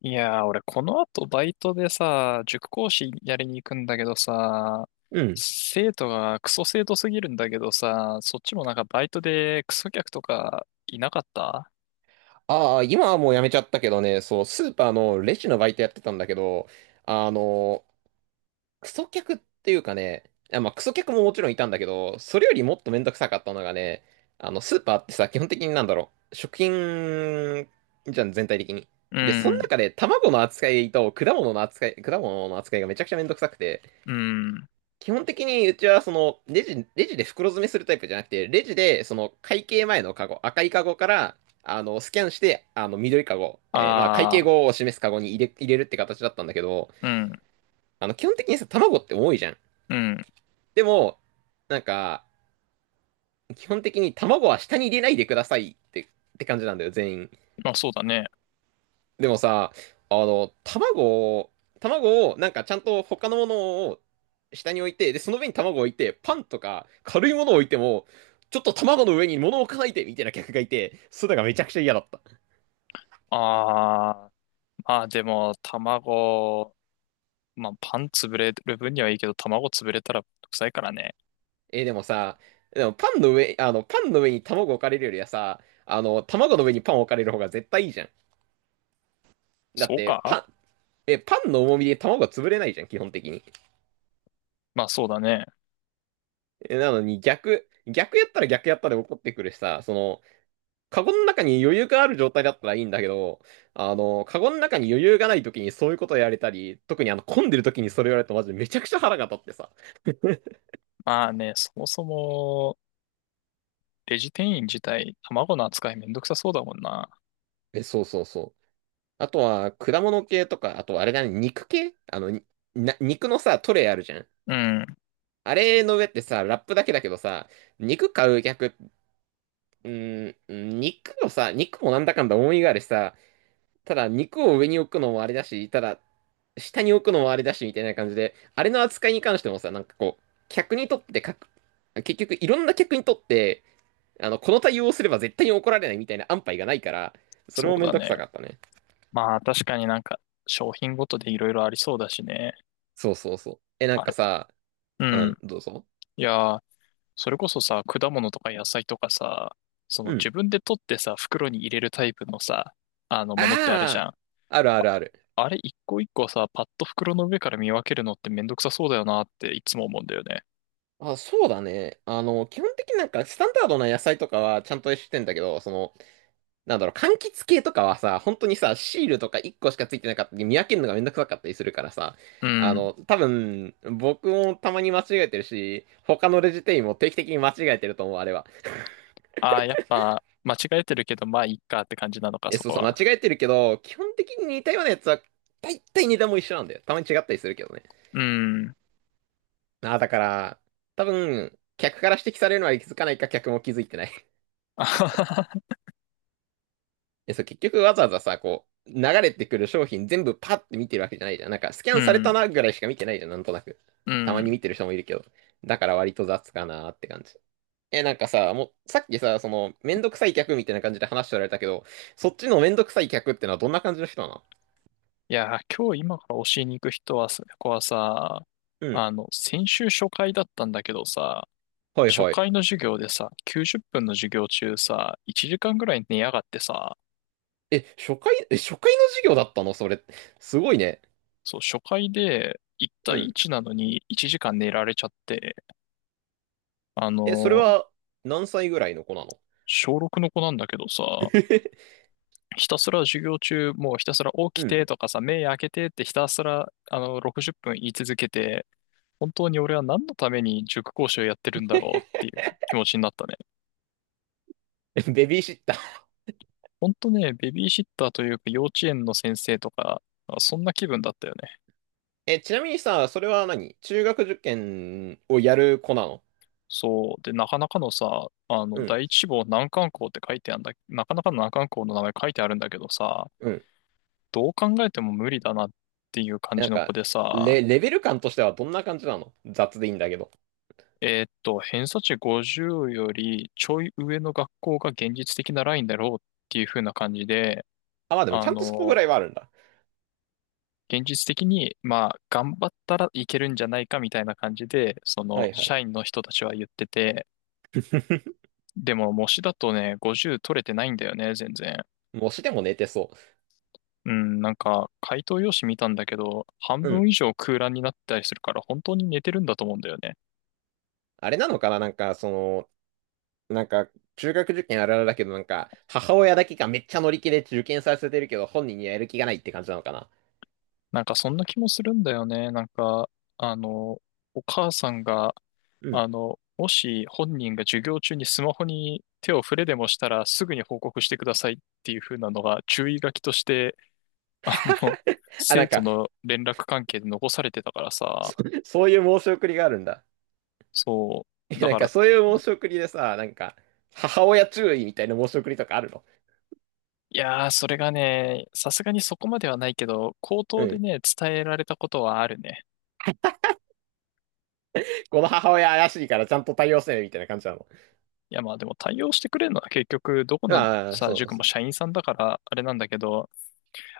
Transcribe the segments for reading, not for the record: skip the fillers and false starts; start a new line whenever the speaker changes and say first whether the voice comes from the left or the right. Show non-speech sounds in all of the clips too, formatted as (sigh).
left: いやー、俺この後バイトでさ、塾講師やりに行くんだけどさ、
right: うん。
left: 生徒がクソ生徒すぎるんだけどさ、そっちもなんかバイトでクソ客とかいなかった？
right: ああ、今はもうやめちゃったけどね。そう、スーパーのレジのバイトやってたんだけど、あの、クソ客っていうかね、クソ客ももちろんいたんだけど、それよりもっとめんどくさかったのがね、スーパーってさ、基本的になんだろう、食品じゃん、全体的に。
left: う
right: で、その
left: ん、
right: 中で卵の扱いと果物の扱いがめちゃくちゃめんどくさくて、
left: うん、
right: 基本的にうちはそのレジで袋詰めするタイプじゃなくて、レジでその会計前のカゴ、赤いカゴからあのスキャンして、あの緑カゴ、まあ会計
left: あ
right: 後を示すカゴに入れるって形だったんだけど、
left: ー、うん、
right: あの基本的にさ、卵って重いじゃん。
left: うん、
right: でも、なんか、基本的に卵は下に入れないでくださいって、って感じなんだよ、全員。
left: まあそうだね。
right: でもさ、あの、卵を、卵を、なんかちゃんと他のものを下に置いて、で、その上に卵を置いて、パンとか軽いものを置いても、ちょっと卵の上に物を置かないで、みたいな客がいて、それがめちゃくちゃ嫌だった。
left: あー、まあでも卵、まあパン潰れる分にはいいけど卵潰れたら臭いからね。
right: でもさ、でもパンの上、あの、パンの上に卵置かれるよりはさ、あの、卵の上にパン置かれる方が絶対いいじゃん。だ
left: そ
right: っ
left: う
right: て、
left: か。
right: パンの重みで卵が潰れないじゃん、基本的に。
left: まあそうだね。
right: なのに逆やったら逆やったで怒ってくるしさ。その、カゴの中に余裕がある状態だったらいいんだけど、あの、カゴの中に余裕がない時にそういうことをやられたり、特にあの、混んでる時にそれをやられるとマジでめちゃくちゃ腹が立ってさ。
left: まあね、そもそも、レジ店員自体、卵の扱いめんどくさそうだもんな。
right: え、そうそうそう。あとは、果物系とか、あとあれだね、肉系あの、にな、肉のさ、トレイあるじゃん。
left: うん、
right: あれの上ってさ、ラップだけだけどさ、肉買う客、うー肉もさ、肉もなんだかんだ思いがあるしさ、ただ肉を上に置くのもあれだし、ただ下に置くのもあれだし、みたいな感じで、あれの扱いに関してもさ、なんかこう、客にとってかく、結局いろんな客にとって、あの、この対応をすれば絶対に怒られないみたいな安牌がないから、そ
left: そ
right: れも
left: う
right: めん
left: だ
right: どく
left: ね。
right: さかったね。
left: まあ確かになんか商品ごとでいろいろありそうだしね。
right: そうそうそう。え、なん
left: あ
right: か
left: れ、
right: さ。
left: う
right: う
left: ん。
right: ん、どうぞ。
left: いやー、それこそさ、果物とか野菜とかさ、その
right: うん。
left: 自分で取ってさ、袋に入れるタイプのさ、あのものってあるじ
right: あ
left: ゃん。
right: あ、あるあるある。
left: あれ一個一個さ、パッと袋の上から見分けるのってめんどくさそうだよなっていつも思うんだよね。
right: あ、そうだね。あの、基本的になんかスタンダードな野菜とかはちゃんとしてんだけど、その、なんだろう、柑橘系とかはさ、本当にさ、シールとか1個しかついてなかったり、見分けるのがめんどくさかったりするからさ、
left: う
right: あ
left: ん。
right: の、多分、僕もたまに間違えてるし、他のレジ店員も定期的に間違えてると思う、あれは。(laughs)
left: ああ、やっぱ間違えてるけど、まあいいかって感じなのか、
right: え、
left: そ
right: そう
left: こ
right: そう、間違
left: は。
right: えてるけど、基本的に似たようなやつは、大体値段も一緒なんだよ。たまに違ったりするけどね。
left: うん。
right: ああ、だから、多分、客から指摘されるのは気づかないか、客も気づいてない。
left: (laughs)
right: え、そう、結局わざわざさ、こう、流れてくる商品全部パッて見てるわけじゃないじゃん。なんか、スキャ
left: う
right: ンされた
left: ん。
right: なぐらいしか見てないじゃん、なんとなく。
left: う
right: たまに
left: ん。
right: 見てる人もいるけど。だから割と雑かなーって感じ。え、なんかさ、もう、さっきさ、その、めんどくさい客みたいな感じで話しておられたけど、そっちのめんどくさい客ってのはどんな感じの人なの？
left: いやー、今日今から教えに行く人はさ、子はさ、
right: うん。
left: 先週初回だったんだけどさ、
right: はい
left: 初
right: はい。
left: 回の授業でさ、90分の授業中さ、1時間ぐらい寝やがってさ、
right: え、初回、え、初回の授業だったのそれ？すごいね。
left: そう、初回で1
right: う
left: 対
right: ん。
left: 1なのに1時間寝られちゃって、あ
right: え、それ
left: の、
right: は、何歳ぐらいの子なの？
left: 小6の子なんだけどさ、
right: (laughs)
left: ひたすら授業中、もうひたすら起き
right: う
left: て
right: ん。
left: とかさ、目開けてってひたすら、60分言い続けて、本当に俺は何のために塾講師をやってるんだろうっていう気持ちになったね。
right: ベビーシッター。
left: 本当ね、ベビーシッターというか幼稚園の先生とか、あ、そんな気分だったよね。
right: え、ちなみにさ、それは何中学受験をやる子なの？
left: そう。で、なかなかのさ、
right: うん、
left: 第一志望難関校って書いてあるんだ、なかなかの難関校の名前書いてあるんだけどさ、
right: うん。
left: どう考えても無理だなっていう感
right: な
left: じ
right: ん
left: の子
right: か、
left: でさ、
right: レ、レベル感としてはどんな感じなの？雑でいいんだけど。
left: 偏差値50よりちょい上の学校が現実的なラインだろうっていう風な感じで、
right: あ、まあでもち
left: あ
right: ゃんとそこぐ
left: の、
right: らいはあるんだ。
left: 現実的に、まあ、頑張ったらいけるんじゃないかみたいな感じで、そ
right: は
left: の、
right: いはい。
left: 社員の人たちは言ってて、
right: (laughs)
left: でも、模試だとね、50取れてないんだよね、全然。
right: 模試でも寝てそ
left: うん、なんか、回答用紙見たんだけど、半
right: う。う
left: 分
right: ん。
left: 以上空欄になったりするから、本当に寝てるんだと思うんだよね。
right: あれなのかななんか、その、なんか、中学受験あるあるだけど、なんか、母親だけがめっちゃ乗り気で受験させてるけど、本人にはやる気がないって感じなのかな？
left: なんか、そんな気もするんだよね。なんか、あの、お母さんが、
right: うん。
left: もし本人が授業中にスマホに手を触れでもしたらすぐに報告してくださいっていう風なのが注意書きとして (laughs) あの、
right: (laughs) あ、な
left: 生
right: ん
left: 徒
right: か、
left: の連絡関係で残されてたからさ、
right: そういう申し送りがあるんだ。
left: そう、
right: え、
left: だ
right: なん
left: か
right: か
left: ら、
right: そういう申し送りでさ、なんか、母親注意みたいな申し送りとかあるの？
left: いやー、それがね、さすがにそこまではないけど、口
right: う
left: 頭で
right: ん。
left: ね、伝えられたことはあるね。
right: この母親怪しいからちゃんと対応せねみたいな感じなの？
left: いや、まあでも対応してくれるのは結局、どこの
right: ああ、
left: さ、
right: そう
left: 塾も
right: そう。
left: 社員さんだから、あれなんだけど、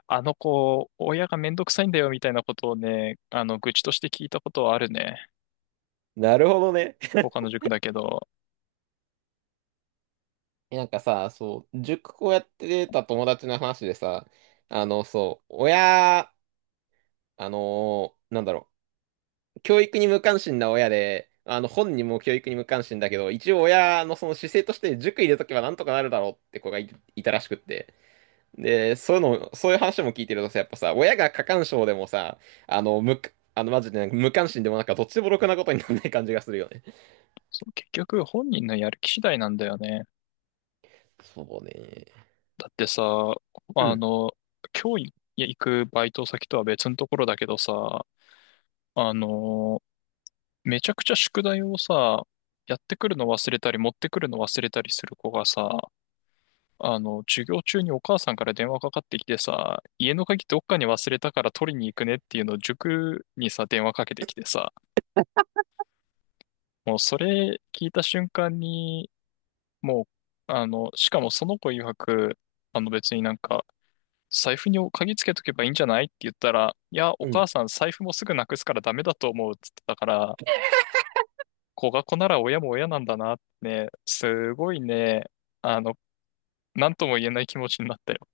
left: あの子、親がめんどくさいんだよ、みたいなことをね、愚痴として聞いたことはあるね。
right: なるほどね。
left: 他の塾だけど、
right: え、なんかさ、そう、塾こうやってた友達の話でさ、あの、そう、親、あのーなんだろう、教育に無関心な親で、あの、本人も教育に無関心だけど、一応親のその姿勢として塾入れとけばなんとかなるだろうって子がい、いたらしくって。で、そういうの、そういう話も聞いてるとさ、やっぱさ、親が過干渉でもさ、あの、無、あの、マジで無関心でもなんかどっちでもろくなことにならない感じがするよね。
left: そう、結局、本人のやる気次第なんだよね。
right: そうね。
left: だってさ、
right: う
left: あ
right: ん、
left: の、今日行くバイト先とは別のところだけどさ、あの、めちゃくちゃ宿題をさ、やってくるの忘れたり持ってくるの忘れたりする子がさ、授業中にお母さんから電話かかってきてさ、家の鍵どっかに忘れたから取りに行くねっていうのを塾にさ、電話かけてきてさ、もうそれ聞いた瞬間に、もう、しかもその子曰く、別になんか、財布に鍵つけとけばいいんじゃないって言ったら、いや、お
right: う
left: 母
right: ん。
left: さん財布もすぐなくすからダメだと思うっつってたから、子が子なら親も親なんだなってね、すごいね、あの、なんとも言えない気持ちになったよ。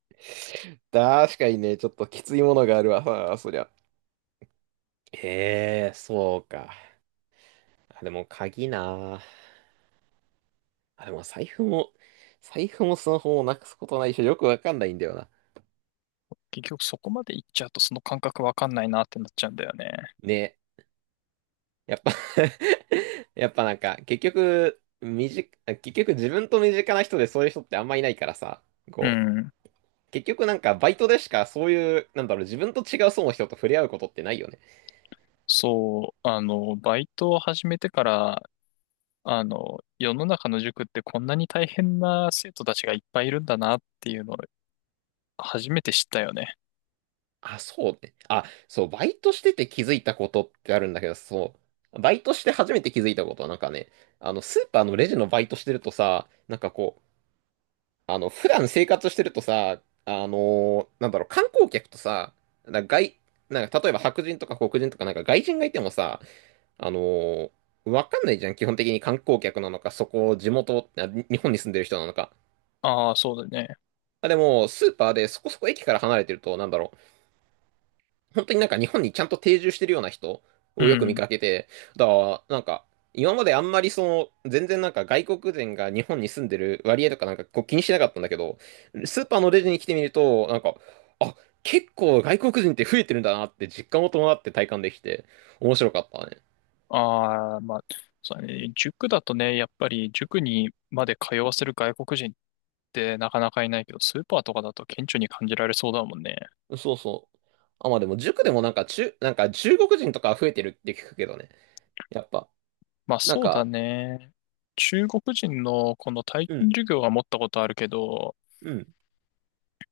right: 確かにね、ちょっときついものがあるわ、あそりゃ。ええそうか。あ、でも鍵なあ。あ、でも財布も、財布もスマホもなくすことないし、よくわかんないんだよな。
left: 結局そこまで行っちゃうとその感覚わかんないなってなっちゃうんだよね。
right: ね、やっぱ (laughs) やっぱなんか、結局自分と身近な人でそういう人ってあんまいないからさ、
left: う
right: こ
left: ん。
right: う、結局なんかバイトでしかそういう、なんだろう、自分と違う層の人と触れ合うことってないよね。
left: そう、バイトを始めてから、世の中の塾ってこんなに大変な生徒たちがいっぱいいるんだなっていうのを初めて知ったよね。
right: あ、そうね。あ、そう、バイトしてて気づいたことってあるんだけど、そう、バイトして初めて気づいたことはなんかね、あの、スーパーのレジのバイトしてるとさ、なんかこう、あの、普段生活してるとさ、あのなんだろう、観光客とさ、なんか外、なんか例えば白人とか黒人とかなんか外人がいてもさ、あのわかんないじゃん、基本的に観光客なのか、そこ、地元、あ日本に住んでる人なのか。
left: ああ、そうだね。
right: あ、でも、スーパーでそこそこ駅から離れてると、なんだろ、本当になんか日本にちゃんと定住してるような人
left: う
right: をよく見
left: ん。
right: かけて、だから、なんか、今まであんまりその、全然なんか外国人が日本に住んでる割合とかなんかこう気にしなかったんだけど、スーパーのレジに来てみると、なんか、あ、結構外国人って増えてるんだなって実感を伴って体感できて、面白かったね。
left: ああ、まあ、そうだね。塾だとね、やっぱり塾にまで通わせる外国人ってなかなかいないけど、スーパーとかだと顕著に感じられそうだもんね。
right: そうそう。あ、まあでも塾でもなんか中、なんか中国人とか増えてるって聞くけどね。やっぱ、
left: まあ
right: なん
left: そうだ
right: か、
left: ね。中国人のこの体
right: う
left: 験
right: ん、
left: 授業は持ったことあるけど、
right: うん。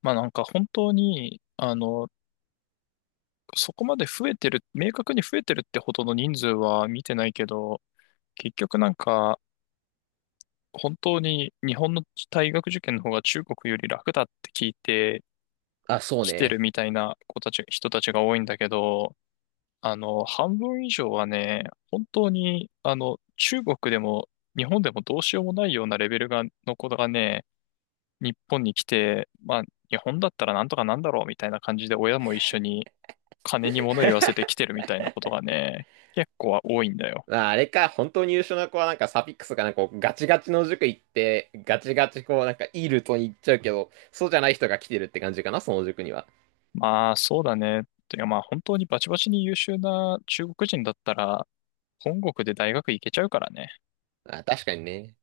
left: まあなんか本当に、そこまで増えてる、明確に増えてるってほどの人数は見てないけど、結局なんか、本当に日本の大学受験の方が中国より楽だって聞いて、
right: あ、そう
left: 来てる
right: ね。
left: みたいな子たち、人たちが多いんだけど、半分以上はね、本当に、中国でも日本でもどうしようもないようなレベルが、の子がね、日本に来て、まあ、日本だったらなんとかなんだろうみたいな感じで親も一緒に金に物言わせて来てるみたいなことがね、結構は多いんだよ。
right: まああれか、本当に優秀な子はなんかサフィックスかなんかこうガチガチの塾行って、ガチガチこうなんかいいルートに行っちゃうけど、そうじゃない人が来てるって感じかな、その塾には。
left: まあ、そうだね。てかまあ、本当にバチバチに優秀な中国人だったら、本国で大学行けちゃうからね。
right: ああ、確かにね。